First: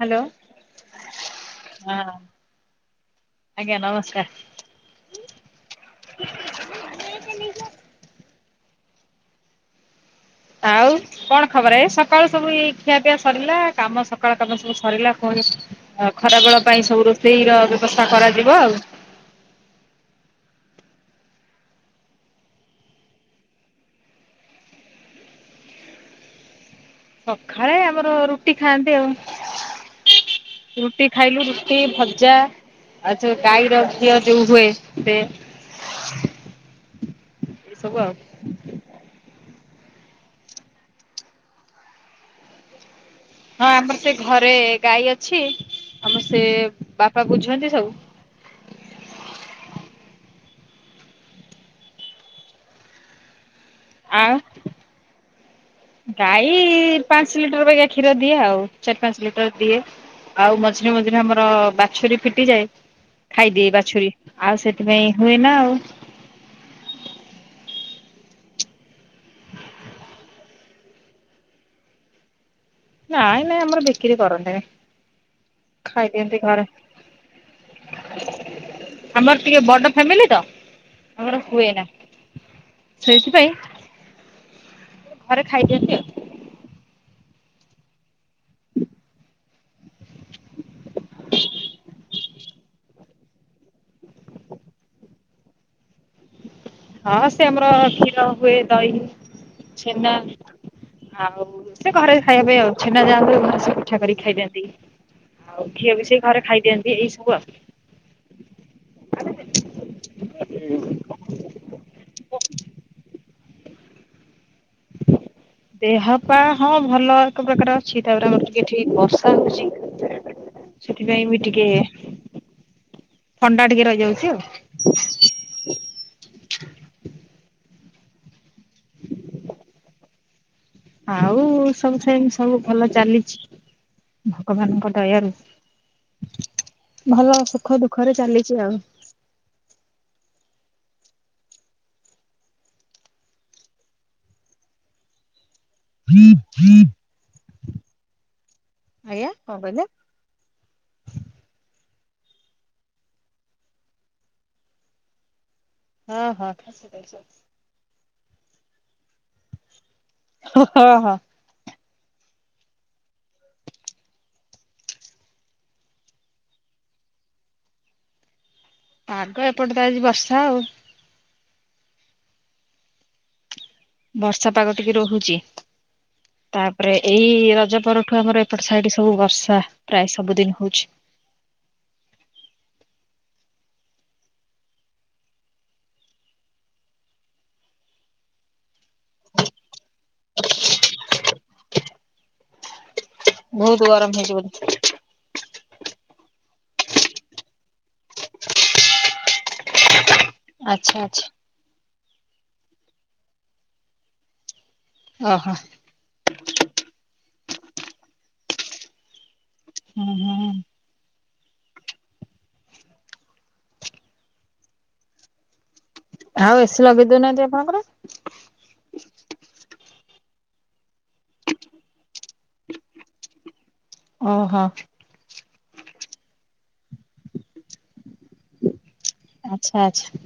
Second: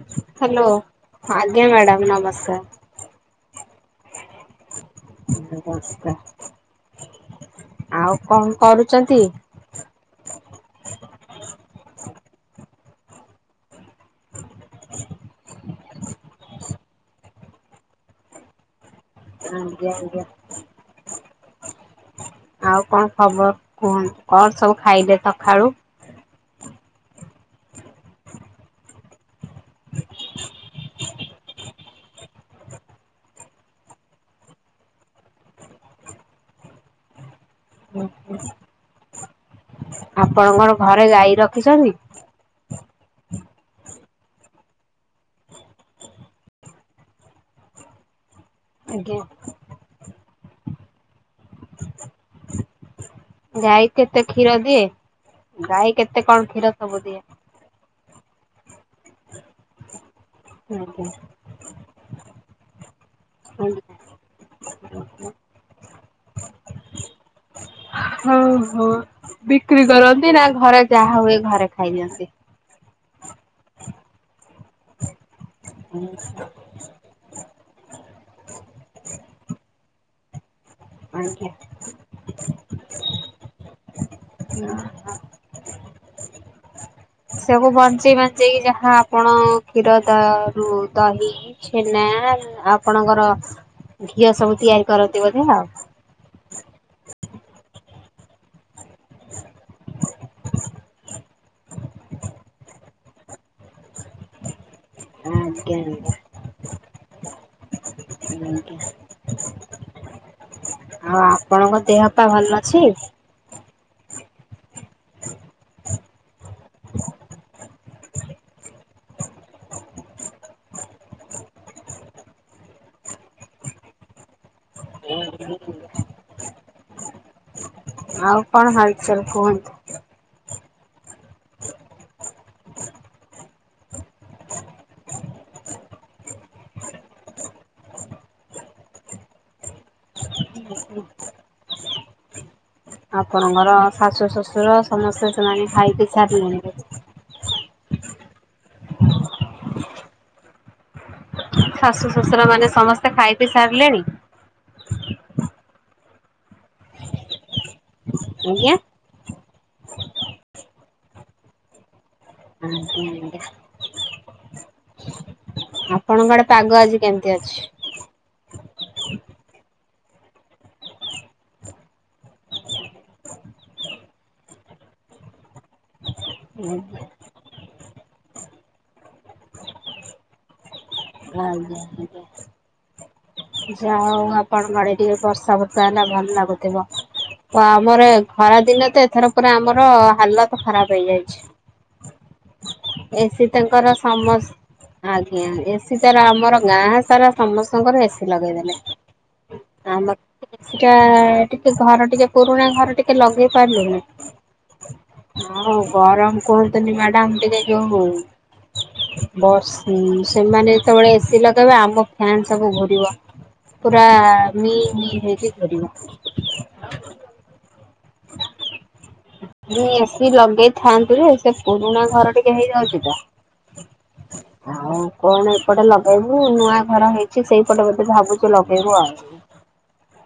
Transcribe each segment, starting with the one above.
Hello hello ଆଜ୍ଞା madam ହଁ ନମସ୍କାର୍। ଆଜ୍ଞା ନମସ୍କାର୍। ଆଉ କଣ କରୁଚନ୍ତି? ଆଉ କଣ ଖବର ଏ ସକାଳୁ ସବୁ ଏଇ ଖିଆ ପିଆ ସରିଲା କାମ ସକାଳ କାମ ସବୁ ସରିଲା ପୁଣି ଅ ଖରାବେଳ ପାଇଁ ସବୁ ରୋଷେଇ ର ବ୍ୟବସ୍ଥା କରାଯିବ ଆଉ। ଆଜ୍ଞା ଆଜ୍ଞା। ଆଉ କଣ ଖବର କୁହ? କଣ ସବୁ ଖାଇଲେ ସକାଳୁ? ସକାଳେ ଆମର ରୁଟି ଖାଆନ୍ତି ଆଉ। ରୁଟି ଖାଇଲୁ ରୁଟି ଭଜା ଆଛ ଗାଈ ର ଘିଅ ଯୋଉ ହୁଏ ସେ ଏ ହୁଁ ସବୁ ଆଉ। ଆପଣଙ୍କ ଘରେ ଗାଈ ରଖିଛନ୍ତି? ହଁ ଆମର ସେ ଘରେ ଗାଈ ଅଛି ଆମର ସେ ବାପା ବୁଝନ୍ତି ସବୁ। ଆଜ୍ଞା। ଗାଈ କେତେ ଆଉ କ୍ଷୀର ଦିଏ? ଗାଈ କେତେ କଣ ଗାଈ କ୍ଷୀର ସବୁ ଦିଏ? ପାଞ୍ଚ ଲିଟର ବାଖା କ୍ଷୀର ଦିଏ। ଆଉ ଚାରି ପାଞ୍ଚ ଲିଟର ଦିଏ। ଆଉ ମଝିରେ ଆଜ୍ଞା। ମଝିରେ ଆମର ବାଛୁରୀ ଫିଟିଯାଏ। ଖାଇଦିଏ ବାଛୁରୀ ଆଉ ସେଥିପାଇଁ ହୁଏ ନା ଆଉ। ହଁ ହଁ ବିକ୍ରି କରନ୍ତି ନା ଘରେ ଯାହା ହୁଏ ଘରେ ଖାଇ ଦିଅନ୍ତି। ନାଇଁ ନାଇଁ ଆମର ବିକ୍ରି କରନ୍ତିନି। ଖାଇଦିଅନ୍ତି ଘରେ। ଆମର ଟିକେ ବଡ ଫ୍ୟାମିଲି ତ। ଆମର ଆଜ୍ଞା। ହୁଏ ନା ସେଇଥିପାଇଁ ଘରେ ଖାଇଦିଅନ୍ତି ହୁଁ ସେକୁ ବଞ୍ଚେଇ ବଞ୍ଚେଇ କି ଯାହା ଆପଣ କ୍ଷୀର ଦ ରୁ ଦହି ଛେନା ଆପଣଙ୍କର ଘିଅ ସବୁ ତିଆରି କରନ୍ତି ବୋଧେ ଆଉ। ହଁ ସେ ଆମର କ୍ଷୀର ହୁଏ ଦହି ଛେନା ଆଉ ସେ ଘରେ ଖାଇବା ପାଇଁ ଆଉ ଛେନା ଯାହା ହୁଏ ଘର ସେ ପିଠା କରିକି ଖାଇଦିଅନ୍ତି। ଆଉ ଆଜ୍ଞା ଘିଅ ବି ସେଇ ଆଜ୍ଞା ଘରେ ଖାଇଦିଅନ୍ତି ଏଇ ସବୁ ଆଉ। ଆଜ୍ଞା। ଆଉ ଆପଣଙ୍କ ଦେହ ପା ଭଲ ଅଛି? ଦେହ ପା ହଁ ଭଲ ଏକ ପ୍ରକାର ଛି ତାପରେ ଆମର ଟିକେ ଏଠି ବର୍ଷା ହଉଛି ସେଥିପାଇଁ ବି ଟିକେ ଥଣ୍ଡା ଟିକେ ରହିଯାଉଛି ଆଉ [unintelligible] ଆଉ କଣ ହାଲଚାଲ କୁହନ୍ତୁ? ଆଉ ସବୁ ସେମିତି ସବୁ ଭଲ ଚାଲିଛି ଭଗବାନଙ୍କ ଦୟାରୁ। ଭଲ ସୁଖ ଦୁଃଖରେ ଚାଲିଛି ଆଉ। ହଁ ହଁ ଆପଣଙ୍କର ଶାଶୁ ଶଶୁର ସମସ୍ତେ ସେମାନେ ଖାଇ ପି ସାରିଲେଣି କି? ଆଜ୍ଞା କଣ କହିଲ? ଶାଶୁ ଶ୍ୱଶୁର ମାନେ ସମସ୍ତେ ଖାଇ ପିଇ ସାରିଲେଣି? ହଁ ହଁ। ଆଜ୍ଞା। ହଁ ହଁ। ଆଜ୍ଞା ଆଜ୍ଞା। ଆପଣଙ୍କଆଡେ ପାଗ ଆଜି କେମିତି ଅଛି? ପାଗ ଏପଟେ ତ ଆଜି ବର୍ଷା ଆଉ। ବର୍ଷା ପାଗ ଟିକେ ରହୁଛି। ତାପରେ ଆଜ୍ଞା ଏଇ ରଜ ପରଠୁ ଆମର ଏପଟ ସାଇଟି ସବୁ ବର୍ଷ ପ୍ରାୟ ସବୁଦିନ ହଉଛି। ଆଜ୍ଞା ଆଜ୍ଞା। ଯାହା ହଉ ଆପଣଙ୍କର ଟିକେ ବର୍ଷା ଫର୍ଷା ହେଲା ଭଲ ଲାଗୁଥିବ? ତ ଆମର ଖରା ଦିନେ ତ ଏଥର ପୁରା ଆମର ହାଲତ ଖରାପ ହେଇଯାଇଛି। ଏସି ବହୁତ ତାଙ୍କର ଗରମ ହେଇଛି ବୋଧେ ସମସ୍ତ ଆଜ୍ଞା ଏ [unintelligible] ତାର ଆମର ଗାଁ ସାରା ସମସ୍ତଙ୍କର ଏସି ଲଗେଇ ଦେଲେ ଆମର ସେଟା ଆଚ୍ଛା ଆଚ୍ଛା ଟିକେ ଘର ଟିକେ ପୁରୁଣା ଘର ଟିକେ ଲଗେଇ ପାରିବୁନି। ଓହୋ ହୋଉ ଗରମ କୁହନ୍ତୁନି ମ୍ୟାଡାମ ଟିକେ [unintelligible] ବସ୍ ହୁଁ ହୁଁ। ସେମାନେ ଯେତେବେଳେ ଏସିି ଲଗେଇବେ ଆମ ଫ୍ୟାନ୍ ସବୁ ଘୁରିବ ପୁରା ମି [unintelligible] ଆଉ ଏସି ଲଗେଇ ଦଉନାହାନ୍ତି ଆପଣଙ୍କର? ମୁଁ ଏସି ଲଗେଇ ଥାନ୍ତି ଯେ ସେ ପୁରୁଣା ଘର ଟିକେ ହେଇଯାଉଛି ତ। ଓହୋ। ଆଉ କଣ ଏପଟେ ଲଗେଇବୁ ନୂଆ ଘର ହେଇଛି ସିଏ ସେଇପଟେ ବୋଧେ ଭାବୁଛି ଲଗେଇବ ଆଉ। ଆଛା ଆଛା।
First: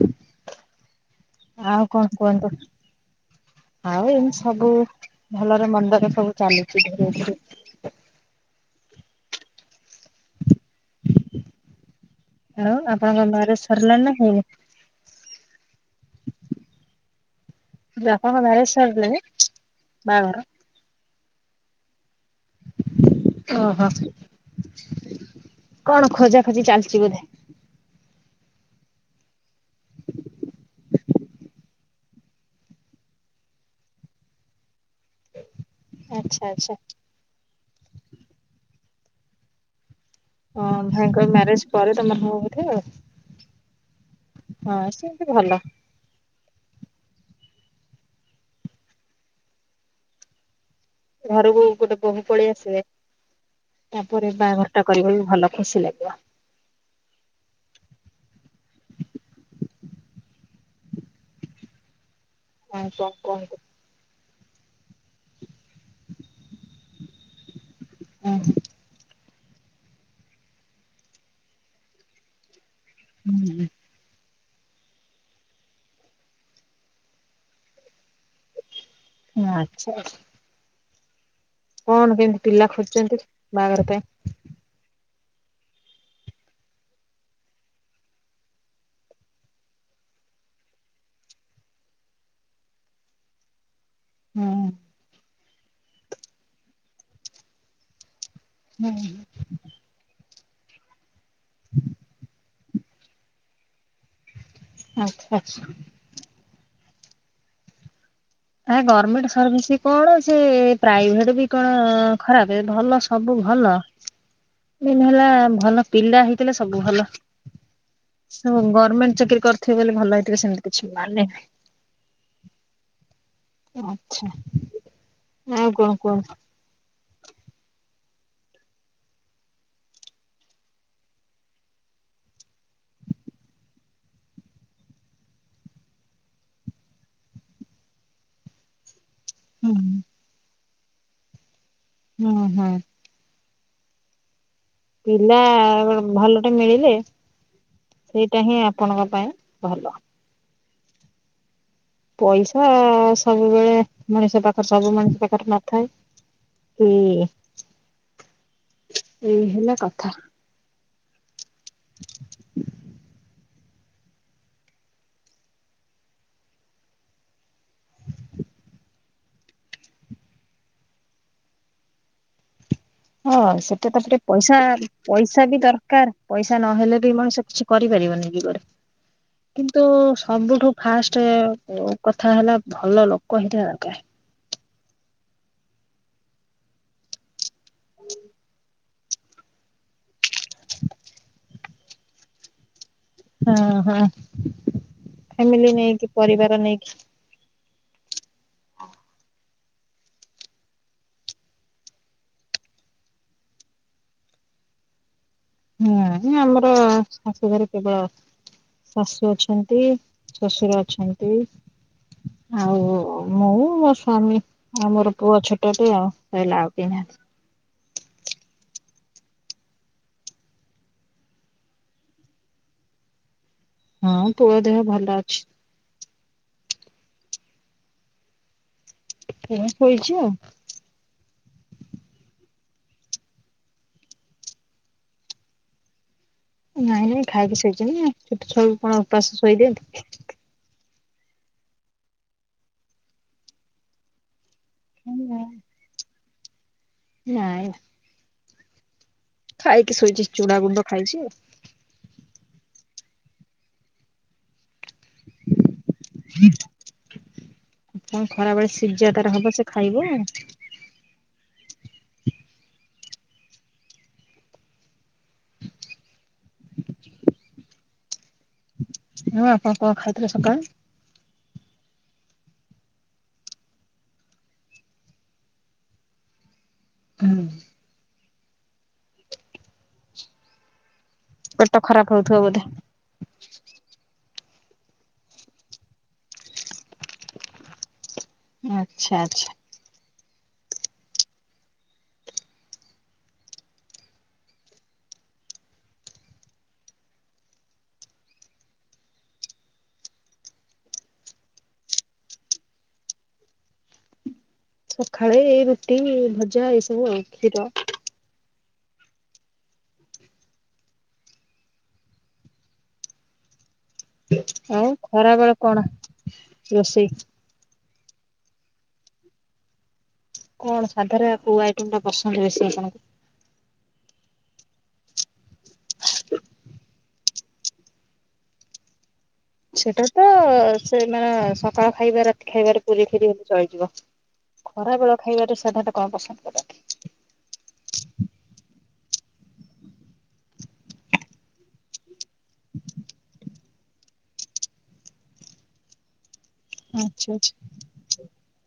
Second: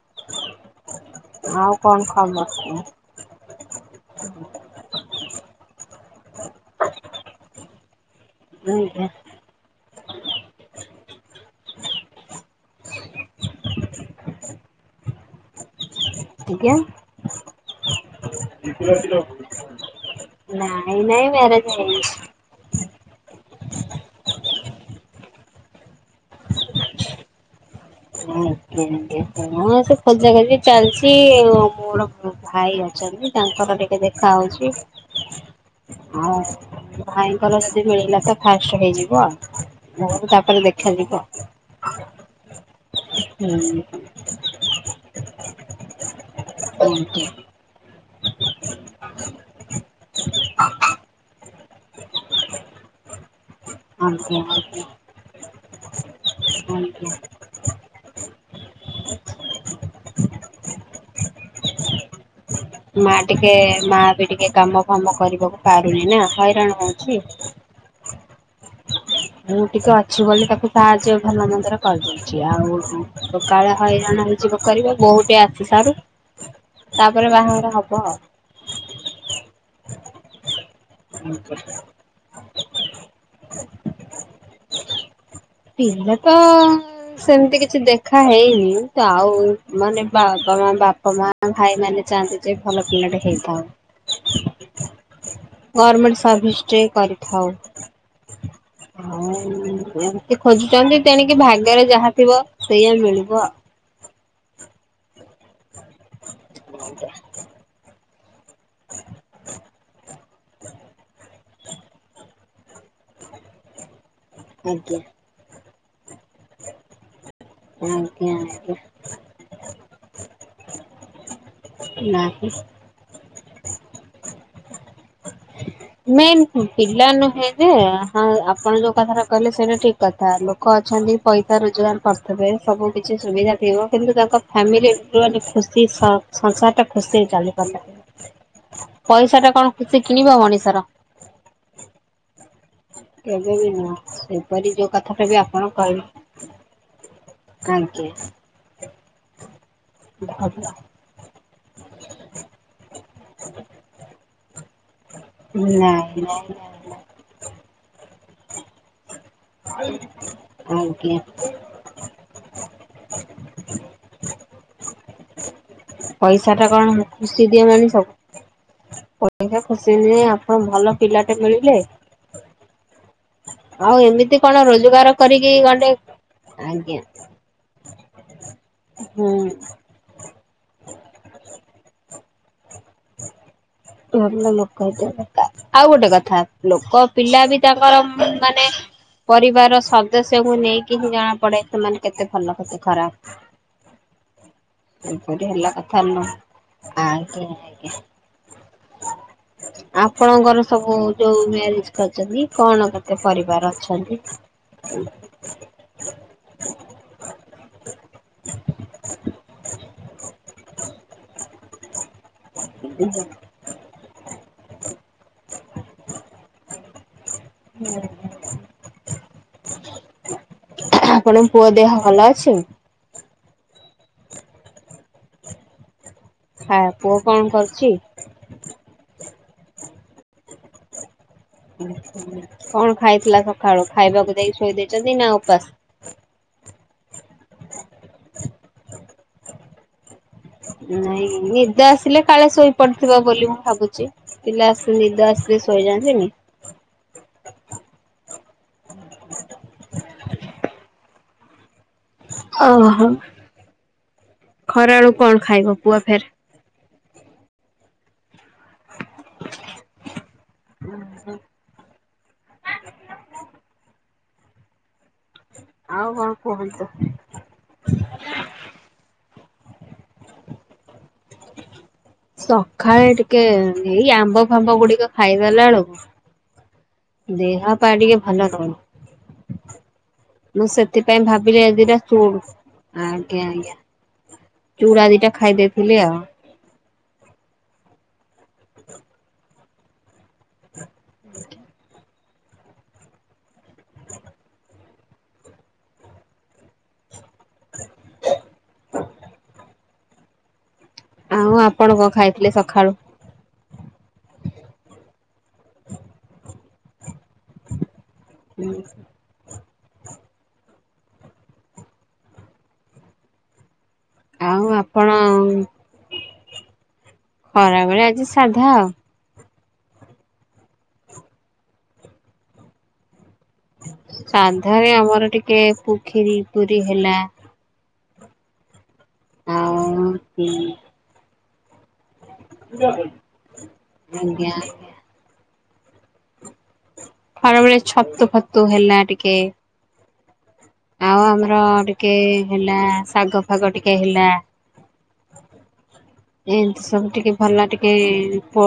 ହୁଁ ଆଉ କଣ କୁହନ୍ତୁ? ଆଉ ଏମିତି ସବୁ ଭଲରେ ମନ୍ଦ ରେ ସବୁ ଚାଲିଛି ଧିରେ ଧିରେ। ନାଇଁ ପା ଆଉ ଆପଣଙ୍କ ମ୍ୟାରେଜ ସରିଲାଣି ନା ହେଇନି? ଆଜ୍ଞା। ଆପଣଙ୍କ ନାଇଁ ମ୍ୟାରେଜ ସରିଲାଣି ନାଇଁ ବାହାଘର? ମ୍ୟାରେଜ ହେଇନି। ଓହୋ କଣ ଖୋଜା ଖୋଜି ଚାଲିଛି ବୋଧେ ହଁ ସେ ଖୋଜାଖୋଜି ଚାଲିଛି। ଭାଇ ଅଛନ୍ତି ତାଙ୍କର ଟିକେ ଦେଖା ହଉଛି ଆଉ ଆଚ୍ଛା ଆଚ୍ଛା। ଭାଇଙ୍କର ଯଦି ମିଳିଲା ତ ଫାଷ୍ଟ ହେଇଯିବ ଆଉ ତା ହଁ ଭାଇଙ୍କର ମ୍ୟାରେଜ ପରେ ତମର ହଉ କଠେ ଆଉ ହୁଁ। ହଁ ସେମିତି ଭଲ ଓକେ। ଘରକୁ ଗୋଟେ ବୋହୂ ପଳେଇ ଆସିବେ ତାପରେ ବାହାଘର ଟା କରିବା ବି ଭଲ ଖୁସି ଲାଗିଲା। ଆଜ୍ଞା। ଆଉ କଣ ମା ଟିକେ କୁହନ୍ତୁ? ମା ବି ଟିକେ କାମ ଫାମ କରିବାକୁ ପାରୁନି ନା ହଇରାଣ ହଉଛି। ହୁଁ। ମୁଁ ଟିକେ ଅଛି ବୋଲି ତାକୁ ସାହାଯ୍ୟ ଭଲ ମନ୍ଦରେ କରିଦେଉଛି ଆଉ ସକାଳ ହଇରାଣ ହେଇଯିବ କରିବ ବୋଉଟି ଆସି ସାରୁ ତାପରେ ବାହାଘର ହେବ ଆଉ ହଁ ଆଛା। ହୁଁ କଣ କେମତି ପିଲା ଖୋଜୁଛନ୍ତି ବାହାଘର ପାଇଁ ପିଲ ତ ସେମିତି କିଛି ଦେଖା ହେଇନି ତ ଆଉ ମାନେ ବାପ ମା ବାପା ମା ଆ ଭାଇ ମାନେ ଚାହାନ୍ତି ଯେ ଭଲ ପିଲାଟେ ହେଇଥାଉ ହୁଁ ଗଭର୍ଣ୍ଣମେଣ୍ଟ ସର୍ଭିସେ କରିଥାଉ। ହୁଁ। ହଁ। ସେ ଖୋଜୁଛନ୍ତି ତେଣିକି ଭାଗ୍ୟରେ ଯାହା ଥିବ ସେଇଆା ମିଳିବ ଆଉ ଆଛା ଆଛା। ହ କ ଆ ଗଭର୍ଣ୍ଣମେଣ୍ଟ ସର୍ଭିସ କଣ ସେ ପ୍ରାଇଭେଟ ବି କଣ ଖରାପ ଏ ଭଲ ସବୁ ଭଲ ଆଜ୍ଞା ଦିନ ହେଲା ଭଲ ପିଲା ହେଇଥିଲେ ସବୁ ଭଲ ଆଜ୍ଞା ଗଭର୍ମେଣ୍ଟ ଚାକିରି କରି ଥିବେ ବୋଲି ଭଲହେଇଥିବ ସେମିତି କିଛି ମାନେ ନାହିଁ। ନାହିଁ। ଆଚ୍ଛା, ଆଉ କଣ କୁହ? ମେନ୍ ପିଲା ନୁହେଁ ଯେ [unintelligible] ଆପଣ ଯୋଉ କଥାଟା କହିଲେ ସେଇଟା ଠିକ କଥା। ଲୋ କ ଅଛନ୍ତି ପଇସା ରୋଜଗାର କରଥୁବେ। ସବୁ କିଛି ସୁବିଧା ଥିବ। କିନ୍ତୁ ତାଙ୍କ ଫ୍ୟାମିଲି [unintelligible] ଖୁସି ସ -ସଂସାର ଟା ଖୁସି ହେଇ ଚାଲି ପାରନ୍ତା କି। ହ ପଇସା ଟା କଣ କିଛି କିଣିବ ମଣିଷର। ହଁ, ହଁ। କେବେ ବି ନୁହଁ। ସେପରି ଯୋ ପିଲା ଗ, ଭଲଟେ ମିଳିଲେ ଆଜ୍ଞା ସେଇଟା ହିଁ ଆପଣଙ୍କ ପାଇଁ ଭଲ। ଭଲ। ପଇସା ସବୁବେଳେ ମଣିଷ ପାଖରେ ସବୁ ମଣିଷ ପାଖ ତାର ନଥାଏ, ନାଇଁ ନାଇଁ। କି ଏଇ ହେଲା କଥା। ଆପଣଙ୍କୁ କିଏ [inaudible] ପଇସା ଟା କଣ ଖୁସି ଦିଏ ମଣିଷକୁ। ପଇସା ଖୁସି ଦିଏ। ଆପଣ ଭଲ ପିଲା ଟେ ମିଳିଲେ। [unintelligible] ସେଟା ଆଉ ତା ପରେ ଏମିତି କଣ ପଇସା, ରୋଜଗାର ପଇସା କରିକି ବି ଗଣ୍ଡେ ଦରକାର, ପଇସା ଆଜ୍ଞା ନହେଲେ ବି ମଣିଷ କିଛି କରିପାରିବନି ଯୁଗରେ। ହଁ। କିନ୍ତୁ ସବୁଠୁ ଫାଷ୍ଟ ଅ, କଥା ହେଲା ଭଲ ଲୋକ ହେଇଥିବା ଦରକାର। ଭଲ ଲୋକ ହେଇଥିବା ଦରକାର। ଆଉ ଗୋଟେ କଥା ଲୋକ ପିଲା ବି ତାଙ୍କର ଉଁ, ମାନେ ପରିବାରର ସଦସ୍ୟଙ୍କୁ ନେଇକି ହିଁ ଜଣାପଡ଼େ ସେମାନେ କେତେ ଭଲ କେତେ ଖରାପ। ହଁ ହଁ। ଏପରି ହେଲା ଫ୍ୟାମିଲି କଥା ନେଇକି ଲୋ ପରିବାର ନେଇକି। I K. କେ [inaudible] ଆପଣଙ୍କର ସବୁ ଯୋଉ ମ୍ୟାରେଜ୍ କରିଚନ୍ତି କଣ କେତେ ପରିବାର ଅଛନ୍ତି? ଆଉ। ହଁ ନା ଆମର ଶାଶୁ ଘରେ କେବଳ ଶାଶୁ ଅଛନ୍ତି, ଶଶୁର ଅଛନ୍ତି। ଆଉ ମୁଁ ମୋ ସ୍ଵାମୀ ଆଉ ମୋର ପୁଅ ଛୋଟ ଟେ ଆଉ ହେଲା ଆଉ କିଏ ନାହାନ୍ତି। [inaudible] ଆପଣଙ୍କ ପୁଅ ଦେହ ଭଲ ଅଛି? ହଁ ପୁଅ ଦେହ ଭଲ ଅଛି। ଖା-ପୁଅ କଣ କରୁଛି? ପୁଅ ଶୋଇଛି ଆଉ। କଣ ଖାଇଥିଲା ସଖାଳୁ? ଖାଇବାକୁ ଦେଇ ଶୋଇ ଦେଇଛନ୍ତି ନା ଉପାସ? ନାଇଁ ନାଇଁ ଖାଇକି ଶୋଇଚି ନା। ଛୋଟ ଛୁଆକୁ କଣ ଉପାସ ଶୋଇ ଦିଅନ୍ତି। ନାଇଁ ନିଦ ଆସିଲେ କାଳେ ଶୋଇପଡିଥିବ ବୋଲି ମୁଁ ଭାବୁଚି। ପିଲା ତ ନିଦ ଆସିଲେ ଶୋଇଯାଆନ୍ତି ନି? ନାଇଁ, ନା। ଖାଇକି ଶୋଇଛି ଚୁଡ଼ା ଗୁଣ୍ଡ ଖାଇଛି ଆଉ। ଓହୋ! ଖରାବେଳୁ କଣ ଖାଇବ ପୁଅ ଫେର୍? ଆଉ କଣ ଖରାବେଳେ ସିଜା ତାର ହବ ସେ ଖାଇବ ଆଉ। ଓ ହୋ। ଆଉ କଣ କୁହନ୍ତୁ? ହଁ ଆପଣ କଣ ଖାଇଥିଲେ ସକାଳେ? ସକାଳେ ଟିକେ ଏଇ ଆମ୍ବ ଫାମ୍ବ ଗୁଡିକ ଖାଇଦେଲା ବେଳକୁ ଦେହ ପା ଟିକେ ଭଲ ରହୁନି ମୁଁ ସେ ଥିପାଇଁ ଭାବିଲି ଆଜି ପେଟ ଦିଟା ଖରାପ ହଉଥିବ ଚୁଡ ବୋଧେ ଆଜ୍ଞା ଆଜ୍ଞା ଚୁଡ଼ା ଦିଟା ଖାଇଦେଇଥିଲି ଆଉ। ଆଚ୍ଛା ଆଚ୍ଛା। [inaudible] ଆଉଁ ଆପଣ କଣ ଖାଇଥିଲେ ସକାଳୁ। ସକାଳେ ଏଇ ରୁଟି ଭଜା ଏଇ ସବୁ ଆଉ କ୍ଷୀର। ହୁଁ। ଆଉ ଖରା ବେଳ କଣ ରୋଷେଇ। ଖରାବେଳେ ଆଜି ସାଧା ଆଉ। କଣ ସାଧାରେ ଆ କୋଉ ଆଇଟମ ଟା ପସନ୍ଦ ବେଶି ଆପଣଙ୍କୁ। ସାଧାରେ ଆମର ଟିକେ ପୁ ଖୀରୀ ପୁରି ହେଲା। ଆଉ ସେଟା ତ ଆଜ୍ଞା ସେ ମାନେ ସକାଳ ଖାଇବାର ଖାଇବାରେ ପୁରୀ ଖୀରି ହେଲେ ଚଳିଯିବ ଆଜ୍ଞା ଖରା ବେଳ ଖାଇବାରେ ସାଧାରଣତ କଣ ପସନ୍ଦ କର। ଖରାବେଳେ ଛତୁ ଫତୁ ହେଲା ଟିକେ ଆଉ ଆମର ଟିକେ ହେଲା ଶାଗ ଫାଗ ଟିକେ ହେଲା। ଏମିତି ସବୁ ଟିକେ ଆଚ୍ଛା ଆଚ୍ଛା ଭଲ ଟି ଏ ପ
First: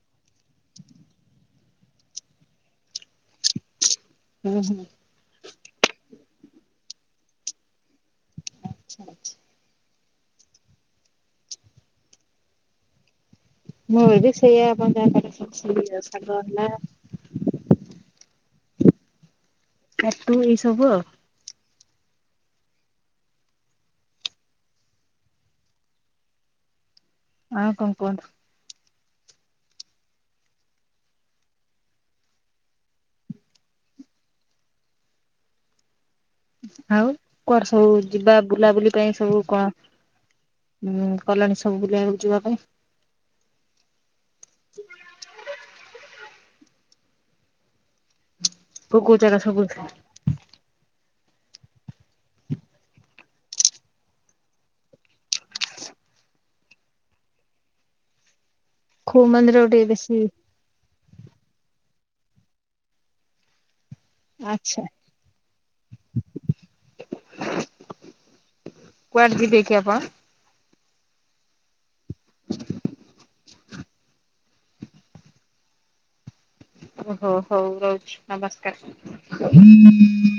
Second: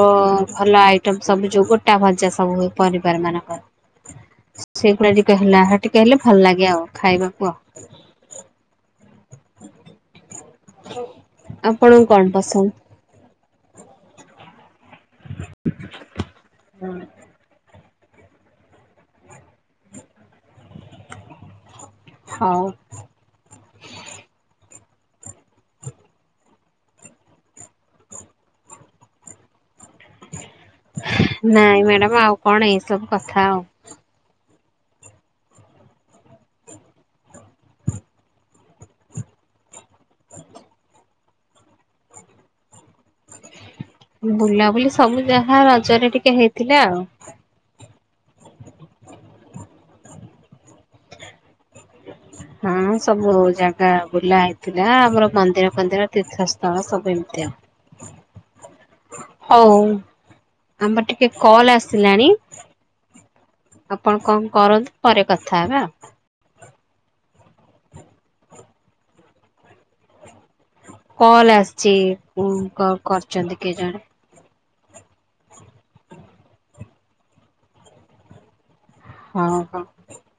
ଭଲ ଆଇଟମ ସବୁ ଯୋଉ ଗୋଟା ଭଜା ସବୁ ହୁଏ ପରିବାର ମାନଙ୍କର। ହୁଁ ହୁଁ ସେଗୁଡା ଟିକେ ହେଲା ହେ ଟିକେ ହେଲେ ଭଲ ଲାଗେ ଆଉ ଖାଇବାକୁ ଆଉ। ଆଛା ଆଛା। ଆପଣକୁ କଣ ପସନ୍ଦ। ମୁଁ ବି ସେଇଆ ଆପଣ ଯାହା [unintelligible] ସାଗ ହେଲା ଛତୁ ଏଇସବୁ ଆଉ। ହଉ। ଆଉ କଣ କୁହ। ନାଇଁ ମ୍ୟାଡ଼ାମ ଆଉ କଣ ଏଇ ସବୁ କଥା ଆଉ। ଆଉ କୁଆଡ଼େ ସବୁ ଯିବା ବୁଲାବୁଲି ପାଇଁ ସବୁ କଣ ହୁଁ କଲଣି ସବୁ ବୁଲିବାକୁ ଯିବା ପାଇଁ। ବୁଲାବୁଲି ସବୁ ଯାହା ରଜରେ ଟିକେ ହେଇଥିଲା ଆଉ। କୋଉ କୋଉ ଜାଗା ସବୁ ବୁଲିଥିଲେ। ହୁଁ ହଁ ସବୁ ଜାଗା ବୁଲା ହେଇଥିଲା ଆମର ମନ୍ଦିର ଫନ୍ଦିର ତୀର୍ଥସ୍ଥଳ ସବୁ ଏମିତି ଆଉ। କୋଉ ମନ୍ଦିର କୁ ହଉ ଟିକେ ବେଶୀ ଆମର ଟିକେ କଲ୍ ଆସିଲାଣି ଆପଣ କଣ ଆଚ୍ଛା କରନ୍ତୁ ପରେ କଥା ହେବା। କୁଆଡେ ଯିବେ କି ଆପଣ। କଲ ଆସିଚି ଉ କ କରିଚନ୍ତି କିଏ ଜଣେ। ଓ ହୋ ହଉ ରହୁଚି ହଉ ହଉ। ନମସ୍କାର।